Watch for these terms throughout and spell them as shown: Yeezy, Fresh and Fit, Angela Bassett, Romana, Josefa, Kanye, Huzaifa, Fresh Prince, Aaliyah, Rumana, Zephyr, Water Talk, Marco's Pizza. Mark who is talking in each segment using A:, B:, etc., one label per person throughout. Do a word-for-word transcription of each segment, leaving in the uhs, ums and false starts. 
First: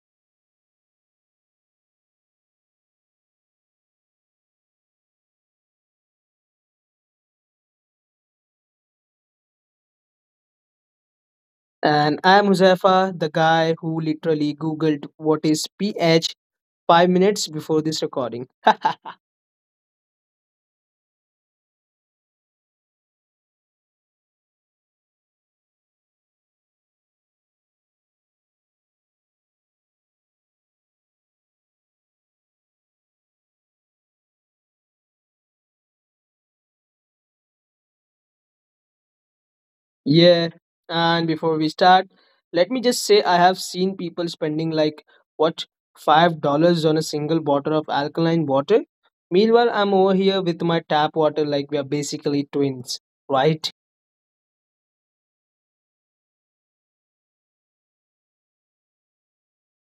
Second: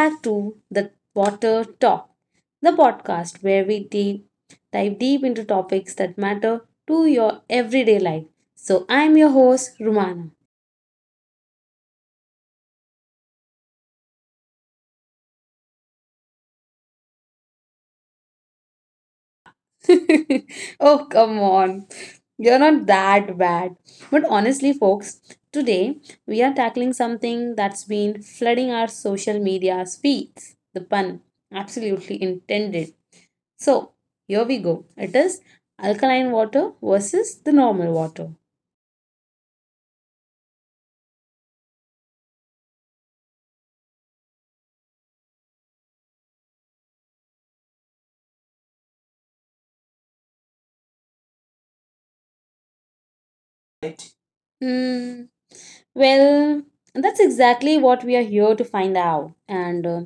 A: back to the Water Talk, the podcast where we deep, dive deep into topics that matter to your everyday life. So, I'm your host, Rumana.
B: And I'm Huzaifa, the guy who literally Googled what is pH five minutes before this recording.
A: Oh, come on, you're not that bad. But honestly, folks, today we are tackling something that's been flooding our social media feeds. The pun, absolutely intended. So here we go. It is alkaline water versus the normal water.
B: Yeah. And before we start, let me just say I have seen people spending like, what, five dollars on a single bottle of alkaline water? Meanwhile, I'm over here with my tap water like we are basically twins, right?
A: Hmm. Well, that's exactly what we are here to find out. And uh,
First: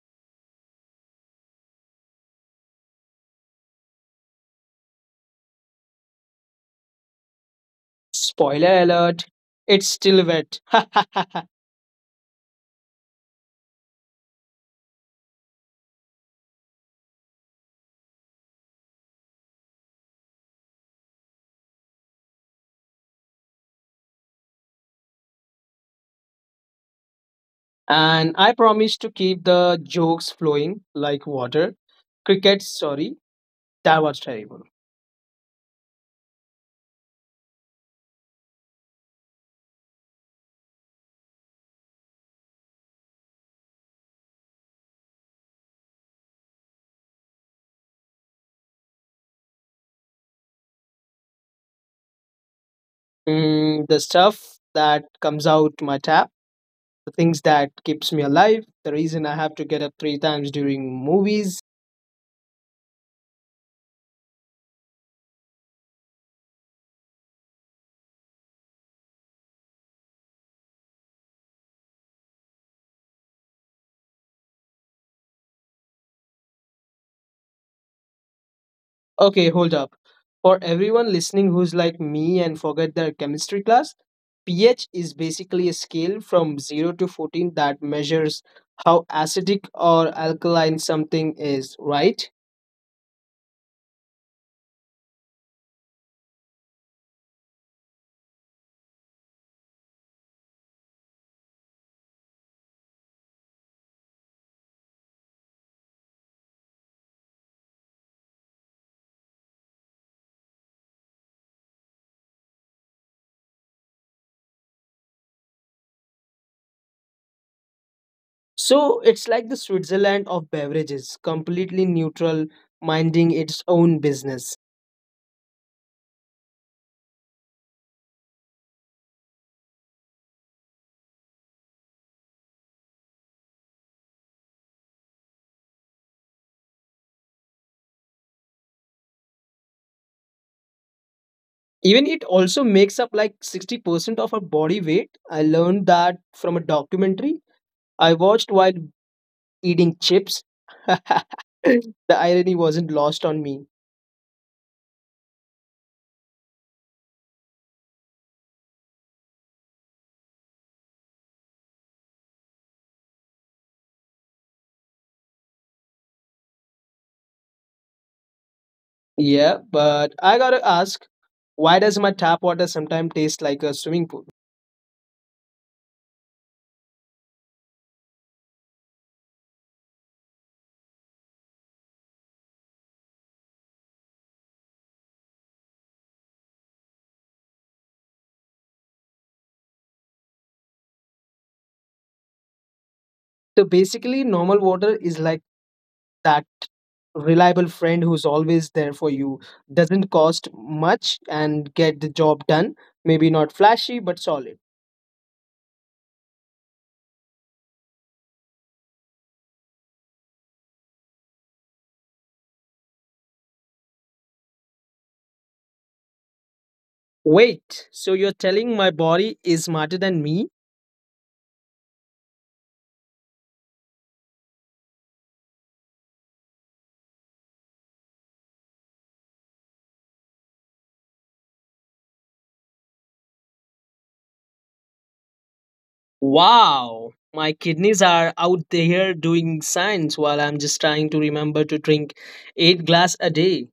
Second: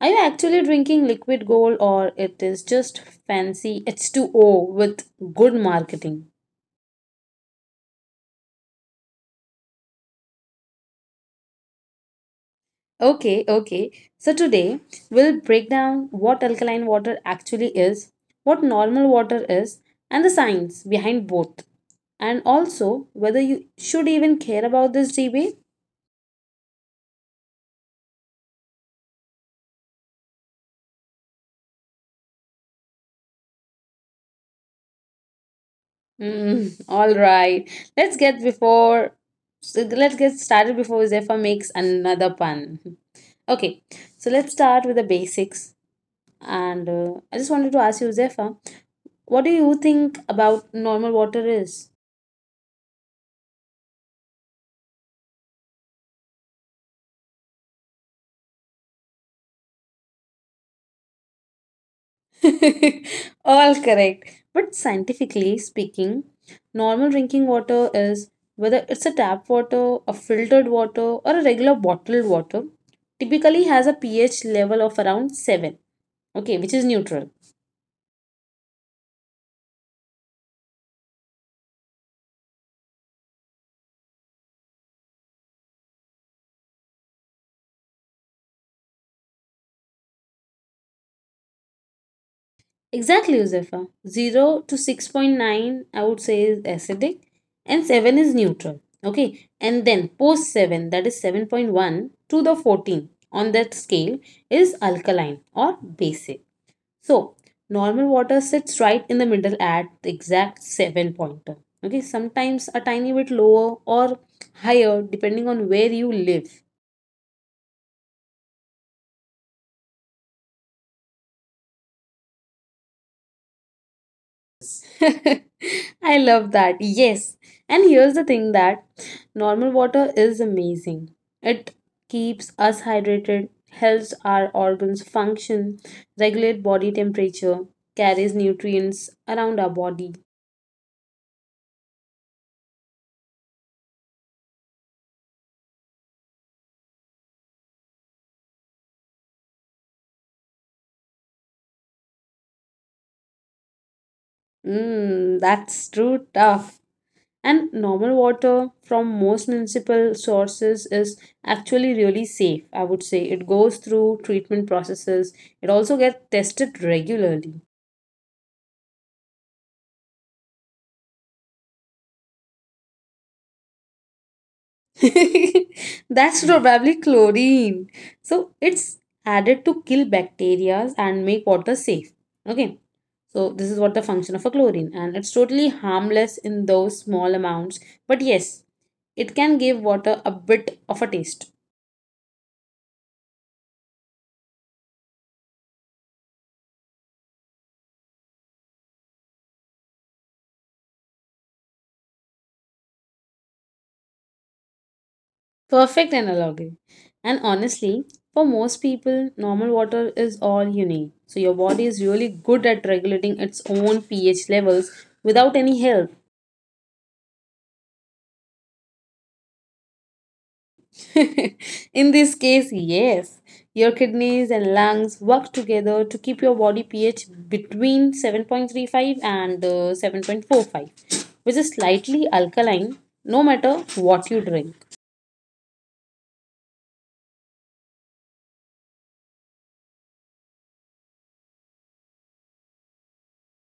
A: are you actually drinking liquid gold or it is just fancy H two O with good marketing?
B: Spoiler alert, it's still wet.
A: Okay, okay. So today we'll break down what alkaline water actually is, what normal water is, and the science behind both. And also whether you should even care about this debate.
B: And I promise to keep the jokes flowing like water. Cricket, sorry. That was terrible.
A: Mm, all right. Let's get before So let's get started before Zephyr makes another pun. Okay. So let's start with the basics. And uh, I just wanted to ask you, Zephyr, what do you think about normal water is?
B: Mm, the stuff that comes out my tap, the things that keeps me alive, the reason I have to get up three times during movies.
A: All correct. But scientifically speaking, normal drinking water, is whether it's a tap water, a filtered water, or a regular bottled water, typically has a pH level of around seven, okay, which is neutral.
B: Okay, hold up. For everyone listening who's like me and forget their chemistry class, pH is basically a scale from zero to fourteen that measures how acidic or alkaline something is, right?
A: Exactly, Josefa. zero to six point nine, I would say, is acidic, and seven is neutral. Okay, and then post seven, that is seven point one to the fourteen on that scale is alkaline or basic. So, normal water sits right in the middle at the exact seven pointer. Okay, sometimes a tiny bit lower or higher depending on where you live.
B: So it's like the Switzerland of beverages, completely neutral, minding its own business.
A: I love that. Yes. And here's the thing, that normal water is amazing. It keeps us hydrated, helps our organs function, regulate body temperature, carries nutrients around our body.
B: Even it also makes up like sixty percent of our body weight. I learned that from a documentary I watched while eating chips. The irony wasn't lost on me.
A: Mmm, that's true tough. And normal water from most municipal sources is actually really safe, I would say. It goes through treatment processes. It also gets tested regularly.
B: Yeah, but I gotta ask, why does my tap water sometimes taste like a swimming pool?
A: That's probably chlorine. So it's added to kill bacteria and make water safe. Okay. So this is what the function of a chlorine, and it's totally harmless in those small amounts. But yes, it can give water a bit of a taste.
B: So basically, normal water is like that reliable friend who's always there for you, doesn't cost much and get the job done, maybe not flashy but solid.
A: Perfect analogy. And honestly, for most people, normal water is all you need. So your body is really good at regulating its own pH levels without any help.
B: Wait, so you're telling my body is smarter than me?
A: In this case, yes. Your kidneys and lungs work together to keep your body pH between seven point three five and uh, seven point four five, which is slightly alkaline no matter what you drink.
B: Wow, my kidneys are out there doing science while I'm just trying to remember to drink eight glass a day.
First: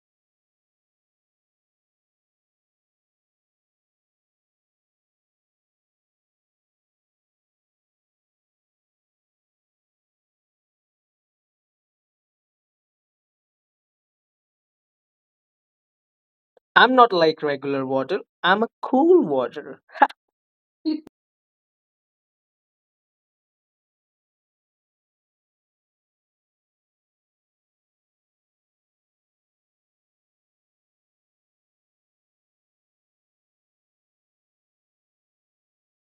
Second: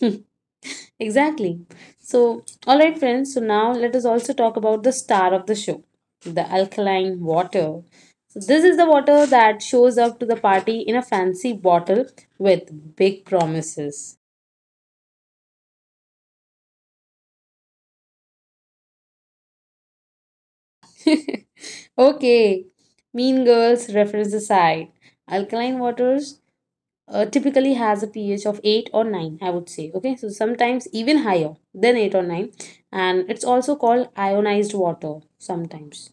A: Exactly. So, all right, friends. So, now let us also talk about the star of the show, the alkaline water. So, this is the water that shows up to the party in a fancy bottle with big promises.
B: I'm not like regular water, I'm a cool water.
A: Okay, Mean Girls reference the side. Alkaline waters uh, typically has a pH of eight or nine, I would say. Okay, so sometimes even higher than eight or nine. And it's also called ionized water sometimes.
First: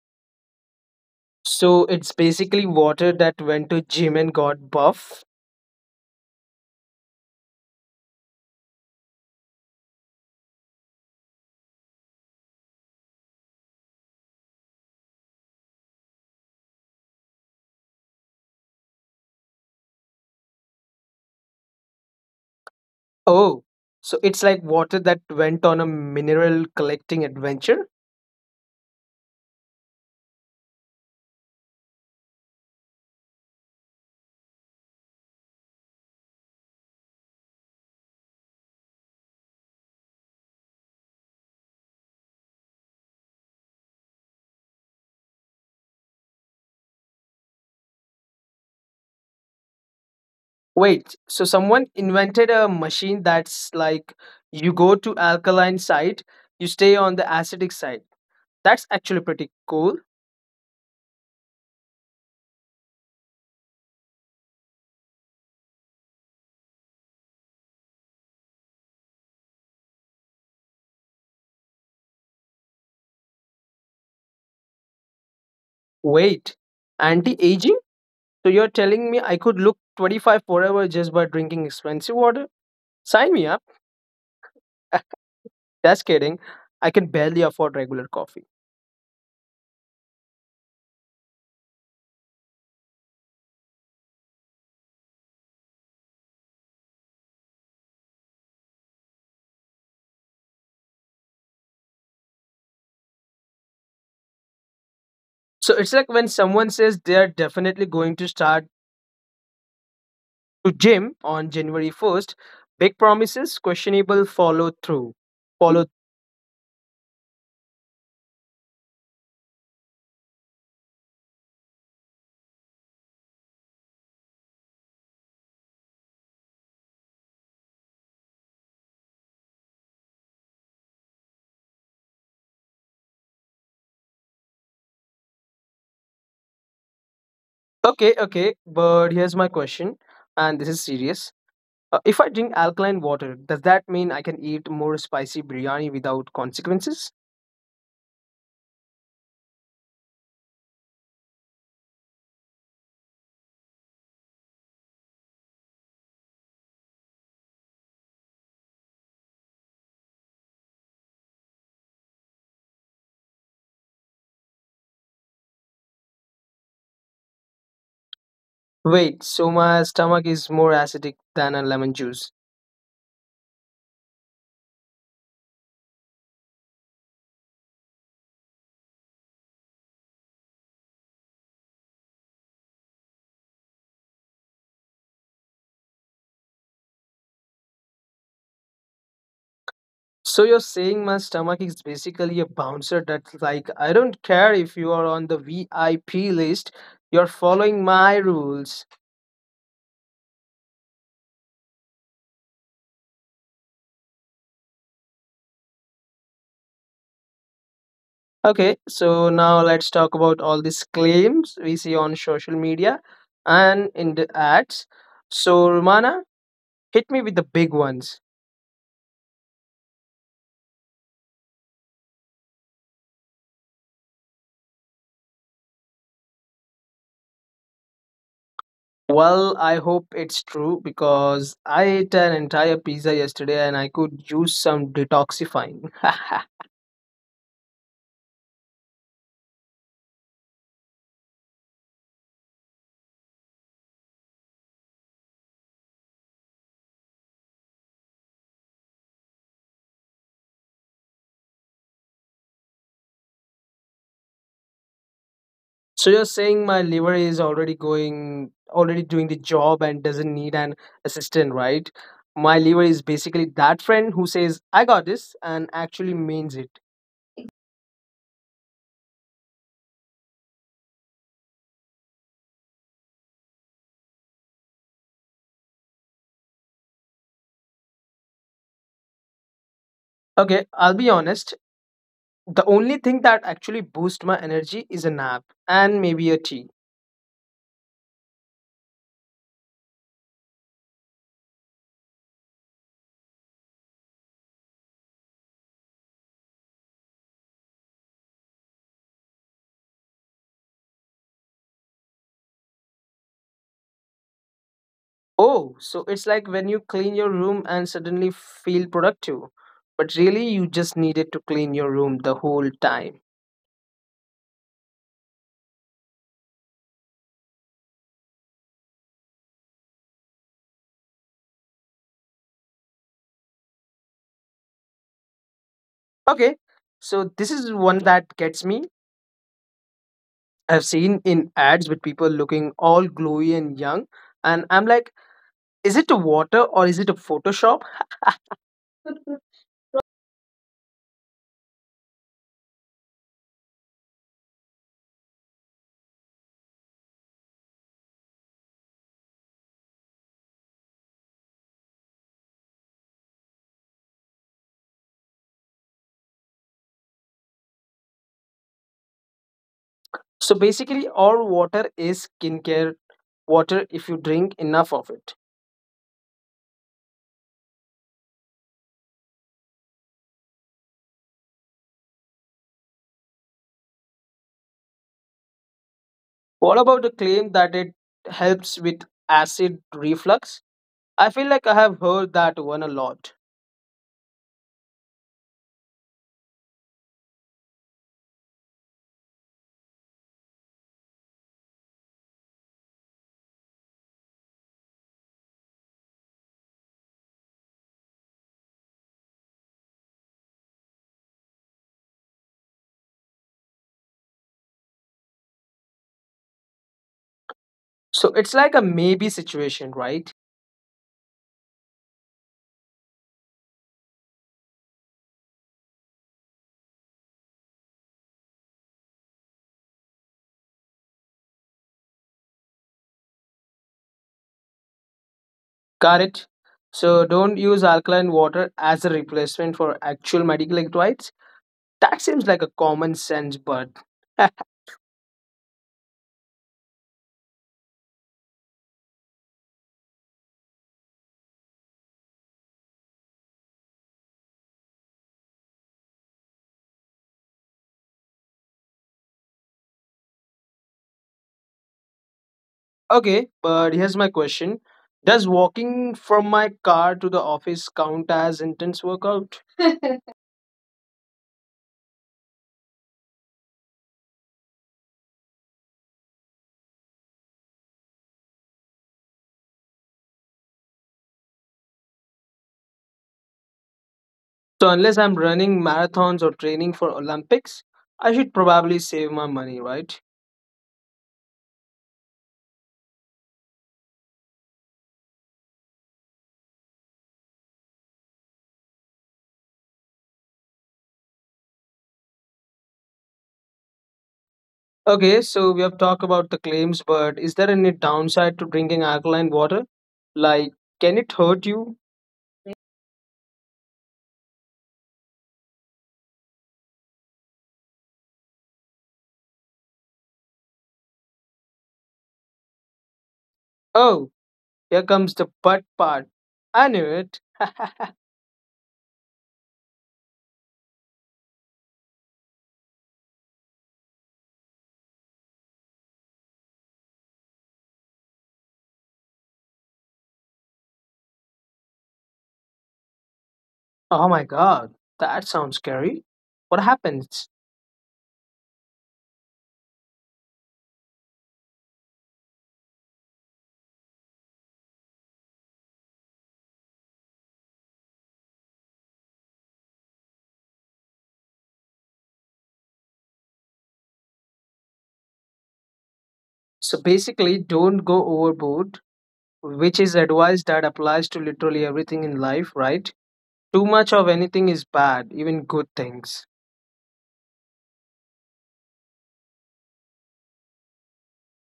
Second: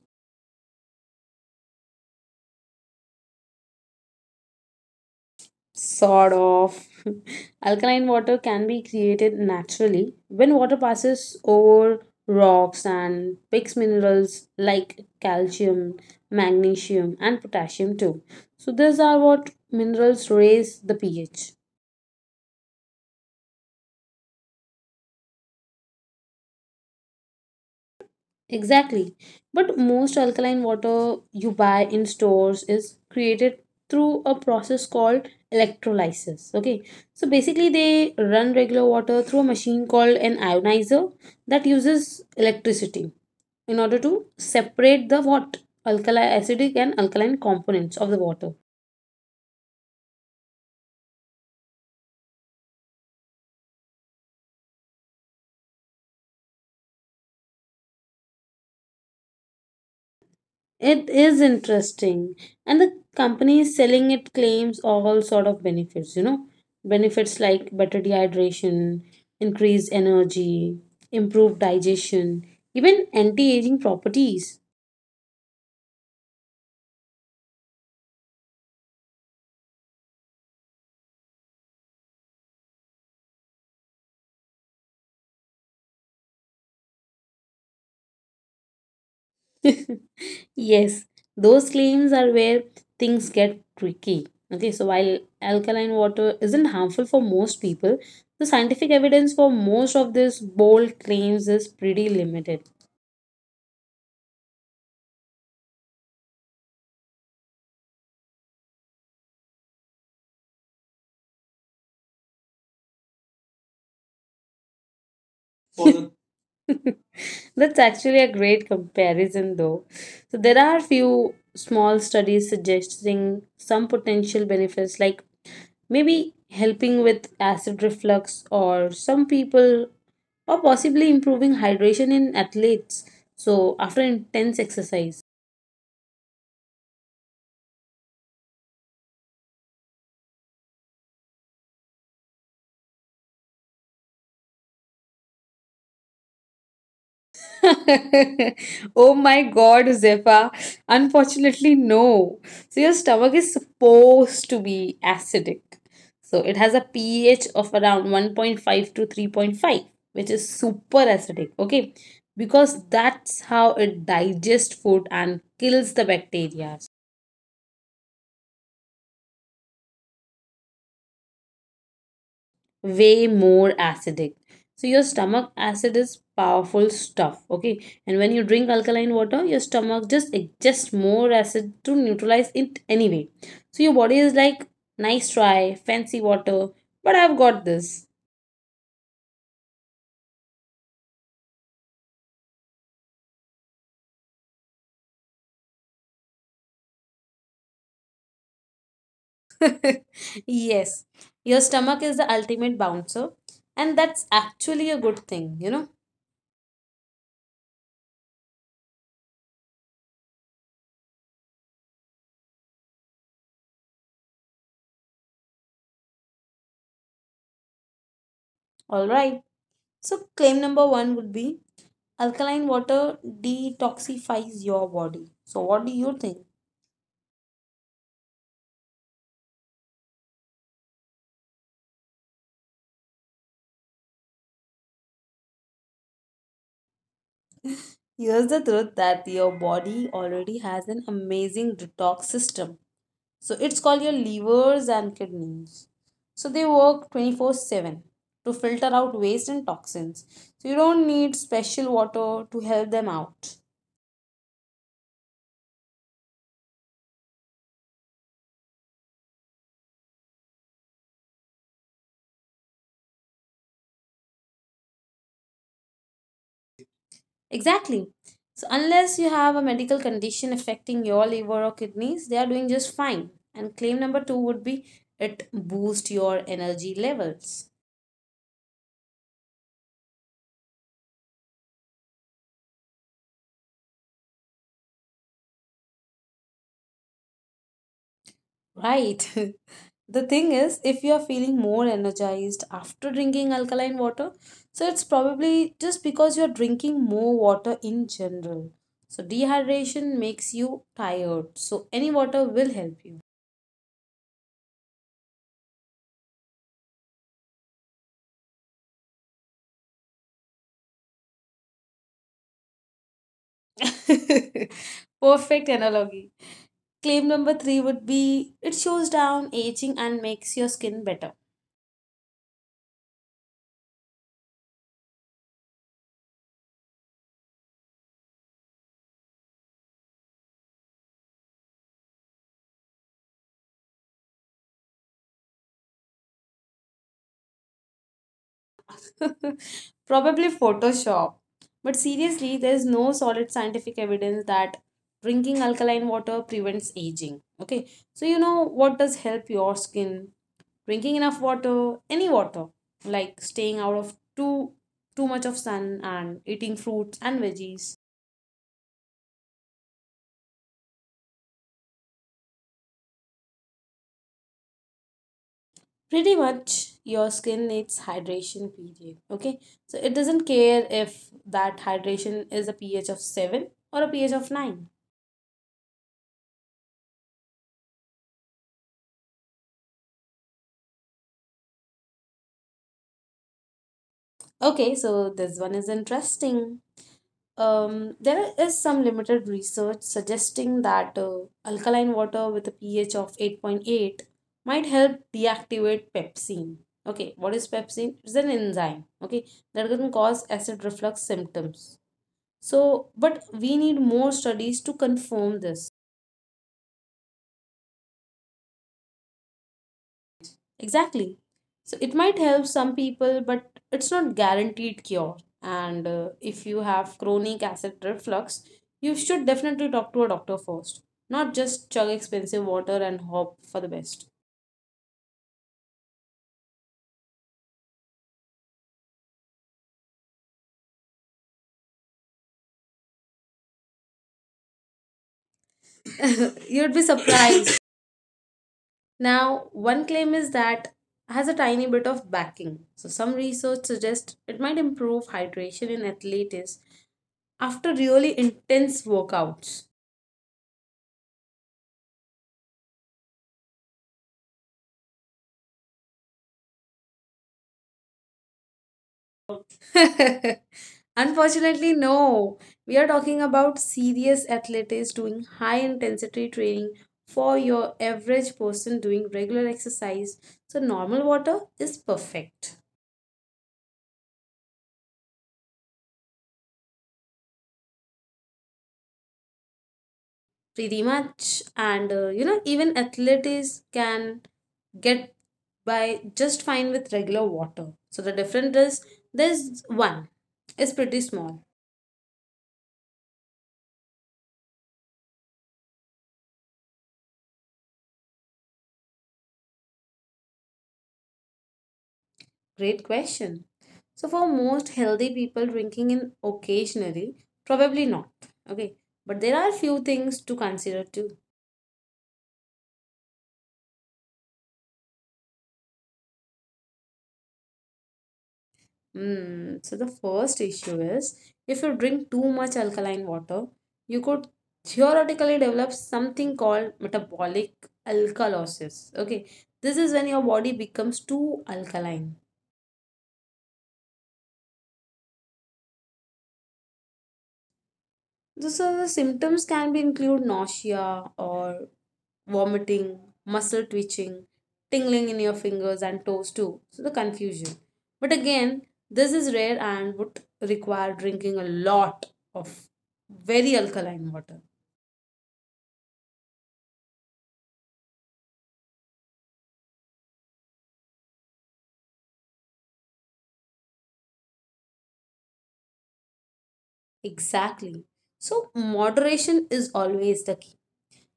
B: So it's basically water that went to gym and got buff.
A: Sort of. Alkaline water can be created naturally when water passes over rocks and picks minerals like calcium, magnesium, and potassium too. So these are what minerals raise the pH.
B: Oh, so it's like water that went on a mineral collecting adventure.
A: Exactly. But most alkaline water you buy in stores is created through a process called electrolysis. Okay. So basically, they run regular water through a machine called an ionizer that uses electricity in order to separate the what alkali acidic and alkaline components of the water.
B: Wait, so someone invented a machine that's like you go to alkaline side, you stay on the acidic side. That's actually pretty cool.
A: It is interesting. And the company selling it claims all sort of benefits, you know, benefits like better dehydration, increased energy, improved digestion, even anti-aging properties.
B: Wait, anti-aging? So you're telling me I could look twenty-five forever just by drinking expensive water? Sign me up. Just kidding. I can barely afford regular coffee.
A: Yes, those claims are where things get tricky. Okay, so while alkaline water isn't harmful for most people, the scientific evidence for most of these bold claims is pretty limited.
B: So it's like when someone says they're definitely going to start to gym on January first, big promises, questionable follow through. Follow
A: For the- That's actually a great comparison, though. So there are few small studies suggesting some potential benefits, like maybe helping with acid reflux, or some people, or possibly improving hydration in athletes. So after intense exercise.
B: okay, okay, but here's my question, and this is serious. Uh, if I drink alkaline water, does that mean I can eat more spicy biryani without consequences?
A: Oh my god, Zephyr. Unfortunately, no. So, your stomach is supposed to be acidic. So, it has a pH of around one point five to three point five, which is super acidic. Okay. Because that's how it digests food and kills the bacteria.
B: Wait, so my stomach is more acidic than a lemon juice.
A: Way more acidic. So your stomach acid is powerful stuff, okay? And when you drink alkaline water, your stomach just adjusts more acid to neutralize it anyway. So your body is like, nice try, fancy water, but I've got this.
B: So you're saying my stomach is basically a bouncer that's like, I don't care if you are on the V I P list, you're following my rules.
A: Yes, your stomach is the ultimate bouncer, and that's actually a good thing, you know?
B: Okay, so now let's talk about all these claims we see on social media and in the ads. So, Romana, hit me with the big ones.
A: Alright, so claim number one would be alkaline water detoxifies your body. So, what do you think?
B: Well, I hope it's true because I ate an entire pizza yesterday and I could use some detoxifying.
A: Here's the truth, that your body already has an amazing detox system. So it's called your livers and kidneys. So they work twenty-four seven to filter out waste and toxins. So you don't need special water to help them out.
B: So you're saying my liver is already going already doing the job and doesn't need an assistant, right? My liver is basically that friend who says I got this and actually means it.
A: Exactly. So unless you have a medical condition affecting your liver or kidneys, they are doing just fine. And claim number two would be it boosts your energy levels.
B: Okay, I'll be honest. The only thing that actually boosts my energy is a nap and maybe a tea.
A: Right. The thing is, if you are feeling more energized after drinking alkaline water, so it's probably just because you're drinking more water in general. So, dehydration makes you tired, so any water will help you.
B: Oh, so it's like when you clean your room and suddenly feel productive, but really you just needed to clean your room the whole time.
A: Perfect analogy. Claim number three would be it shows down aging and makes your skin better.
B: Okay, so this is one that gets me. I've seen in ads with people looking all glowy and young, and I'm like, is it a water or is it a Photoshop?
A: Probably Photoshop. But seriously, there is no solid scientific evidence that drinking alkaline water prevents aging. Okay, so you know what does help your skin? Drinking enough water, any water, like staying out of too too much of sun and eating fruits and veggies.
B: So basically, all water is skincare water if you drink enough of it.
A: Pretty much, your skin needs hydration. Period. Okay, so it doesn't care if that hydration is a pH of seven or a pH of nine.
B: What about the claim that it helps with acid reflux? I feel like I have heard that one a lot.
A: Okay, so this one is interesting. Um, there is some limited research suggesting that uh, alkaline water with a pH of eight point eight might help deactivate pepsin. Okay, what is pepsin? It's an enzyme, okay, that can cause acid reflux symptoms. So, but we need more studies to confirm this.
B: So it's like a maybe situation, right?
A: Exactly. So it might help some people, but it's not guaranteed cure. And uh, if you have chronic acid reflux, you should definitely talk to a doctor first, not just chug expensive water and hope for the best.
B: Got it. So don't use alkaline water as a replacement for actual medical electrolytes. That seems like a common sense, but
A: You'd be surprised. Now, one claim is that has a tiny bit of backing. So some research suggests it might improve hydration in athletes after really intense workouts.
B: okay. But here's my question: does walking from my car to the office count as intense workout?
A: Unfortunately, no. We are talking about serious athletes doing high intensity training. For your average person doing regular exercise, So, normal water is perfect,
B: So unless I'm running marathons or training for Olympics, I should probably save my money, right?
A: pretty much. And uh, you know, even athletes can get by just fine with regular water. So, the difference is there's one, it's pretty small.
B: Okay, so we have talked about the claims, but is there any downside to drinking alkaline water? Like, can it hurt you?
A: Great question. So for most healthy people drinking in occasionally, probably not. Okay. But there are few things to consider too.
B: Oh, here comes the butt part. I knew it.
A: Hmm. So the first issue is, if you drink too much alkaline water, you could theoretically develop something called metabolic alkalosis. Okay. This is when your body becomes too alkaline.
B: Oh my god, that sounds scary. What happens?
A: So, so the symptoms can be include nausea or vomiting, muscle twitching, tingling in your fingers and toes too. So the confusion. But again, this is rare and would require drinking a lot of very alkaline water.
B: So basically, don't go overboard, which is advice that applies to literally everything in life, right? Too much of anything is bad, even good things.
A: Exactly. So moderation is always the key.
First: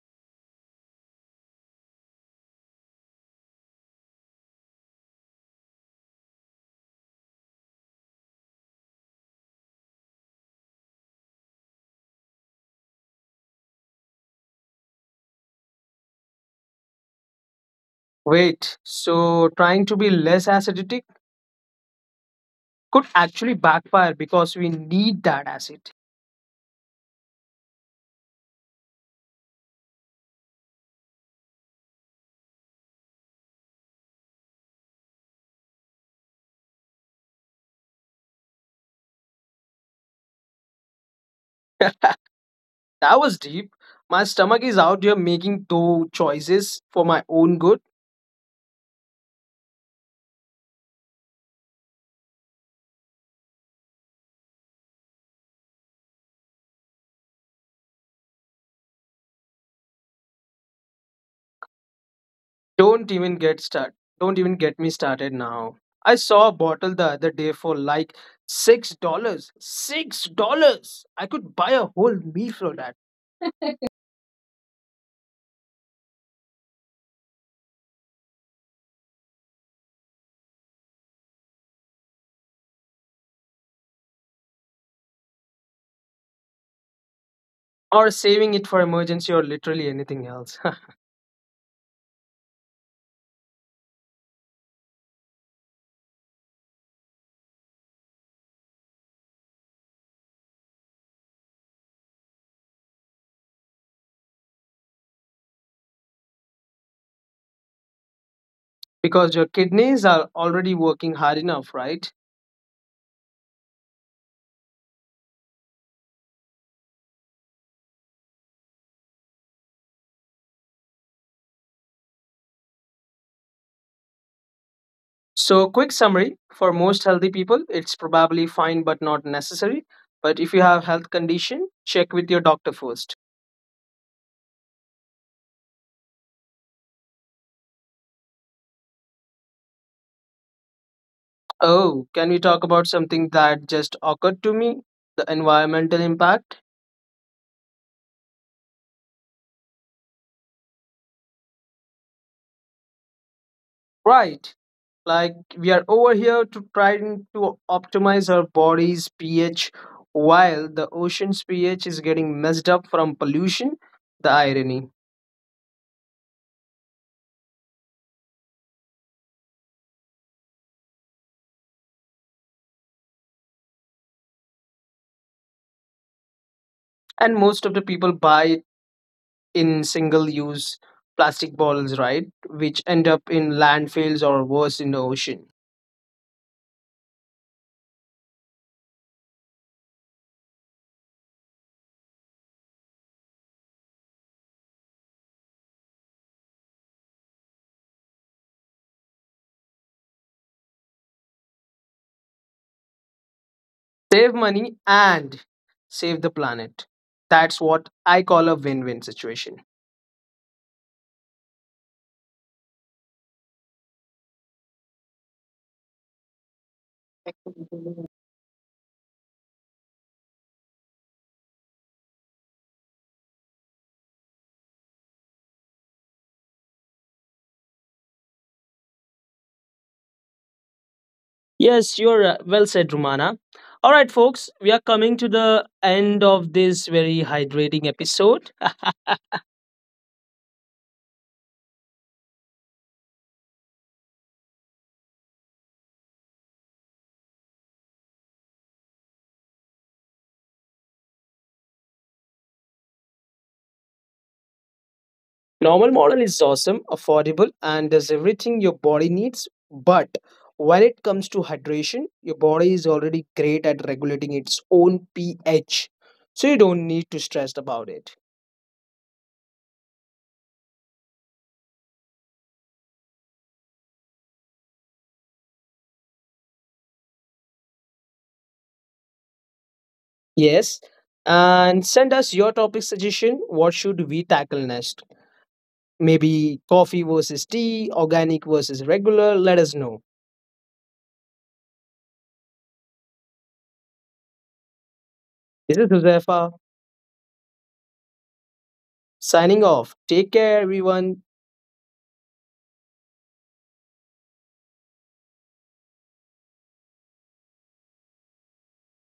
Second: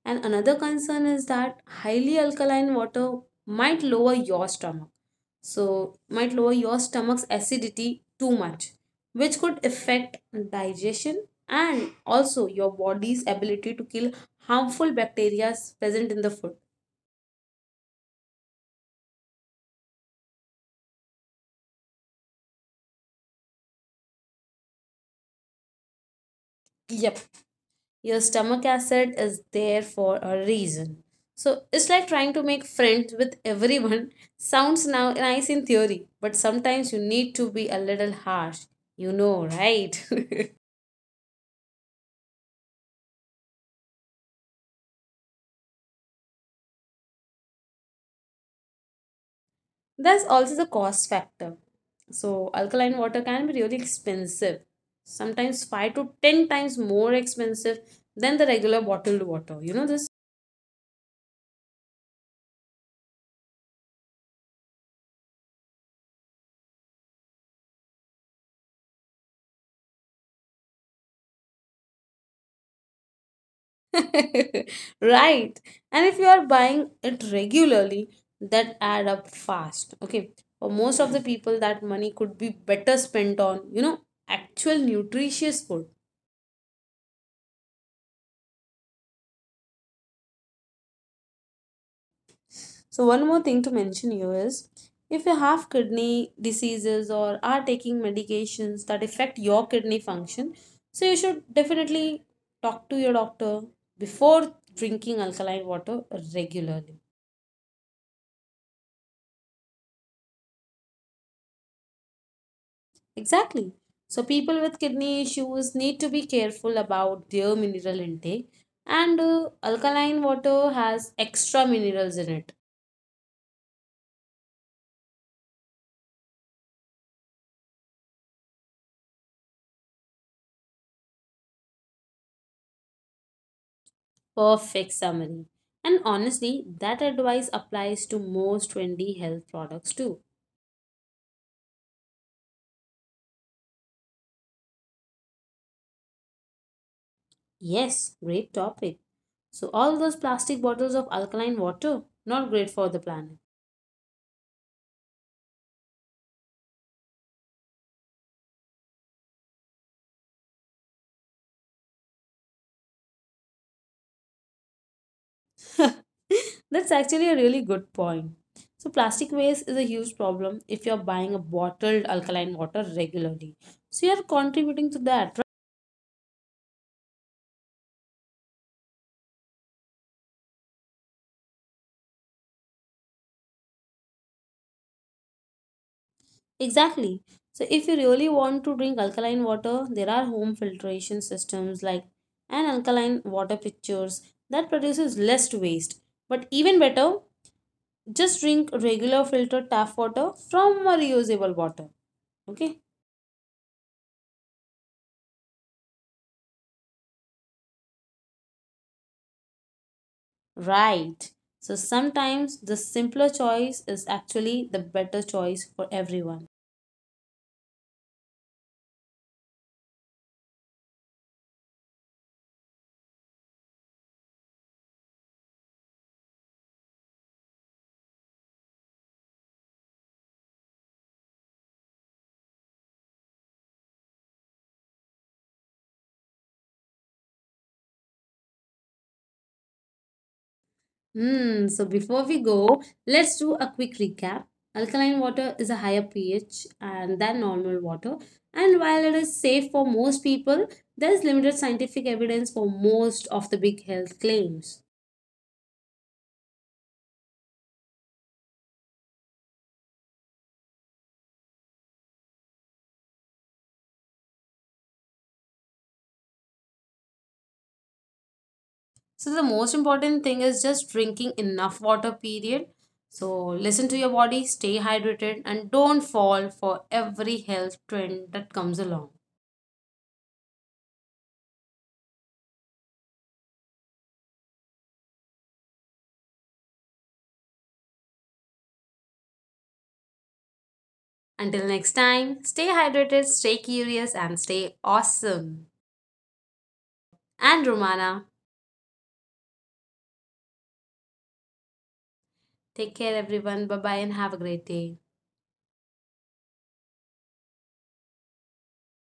A: And another concern is that highly alkaline water might lower your stomach. So, might lower your stomach's acidity too much, which could affect digestion and also your body's ability to kill harmful bacteria present in the food.
B: Wait, so trying to be less acidic could actually backfire because we need that acid.
A: Yep, your stomach acid is there for a reason. So, it's like trying to make friends with everyone. Sounds now nice in theory, but sometimes you need to be a little harsh. You know, right?
B: That was deep. My stomach is out here making two choices for my own good.
A: There's also the cost factor. So, alkaline water can be really expensive, sometimes five to ten times more expensive than the regular bottled water. You know this?
B: Don't even get start. Don't even get me started now. I saw a bottle the other day for like six dollars. Six dollars. I could buy a whole meal for that.
A: Right. And if you are buying it regularly, that add up fast. Okay. For most of the people, that money could be better spent on, you know, actual nutritious food.
B: Or saving it for emergency or literally anything else.
A: So one more thing to mention here is, if you have kidney diseases or are taking medications that affect your kidney function, so you should definitely talk to your doctor before drinking alkaline water regularly.
B: Because your kidneys are already working hard enough, right?
A: Exactly. So people with kidney issues need to be careful about their mineral intake, and uh, alkaline water has extra minerals in it.
B: So, quick summary, for most healthy people, it's probably fine but not necessary. But if you have health condition, check with your doctor first.
A: Perfect summary. And honestly, that advice applies to most trendy health products too.
B: Oh, can we talk about something that just occurred to me? The environmental impact?
A: Yes, great topic. So, all those plastic bottles of alkaline water, not great for the planet.
B: Right. Like, we are over here to trying to optimize our body's pH while the ocean's pH is getting messed up from pollution. The irony.
A: That's actually a really good point. So, plastic waste is a huge problem. If you're buying a bottled alkaline water regularly, so you're contributing to that, right?
B: And most of the people buy it in single use plastic bottles, right? Which end up in landfills or worse in the ocean.
A: Exactly. So, if you really want to drink alkaline water, there are home filtration systems like an alkaline water pitchers that produces less waste. But even better, just drink regular filtered tap water from a reusable bottle. Okay,
B: Save money and save the planet. That's what I call a win win situation.
A: right. So sometimes the simpler choice is actually the better choice for everyone.
B: Yes, you're uh, well said, Romana. All right, folks, we are coming to the end of this very hydrating episode.
A: Hmm, so before we go, let's do a quick recap. Alkaline water is a higher pH and than normal water, and while it is safe for most people, there is limited scientific evidence for most of the big health claims.
B: Normal model is awesome, affordable, and does everything your body needs. But when it comes to hydration, your body is already great at regulating its own pH, so you don't need to stress about it.
A: So the most important thing is just drinking enough water period. So listen to your body, stay hydrated and don't fall for every health trend that comes along.
B: Yes, and send us your topic suggestion. What should we tackle next? Maybe coffee versus tea, organic versus regular. Let us know.
A: Until next time, stay hydrated, stay curious and stay awesome.
B: This is Josefa
A: And Romana,
B: signing off. Take care, everyone.
A: take care everyone. Bye bye and have a great day.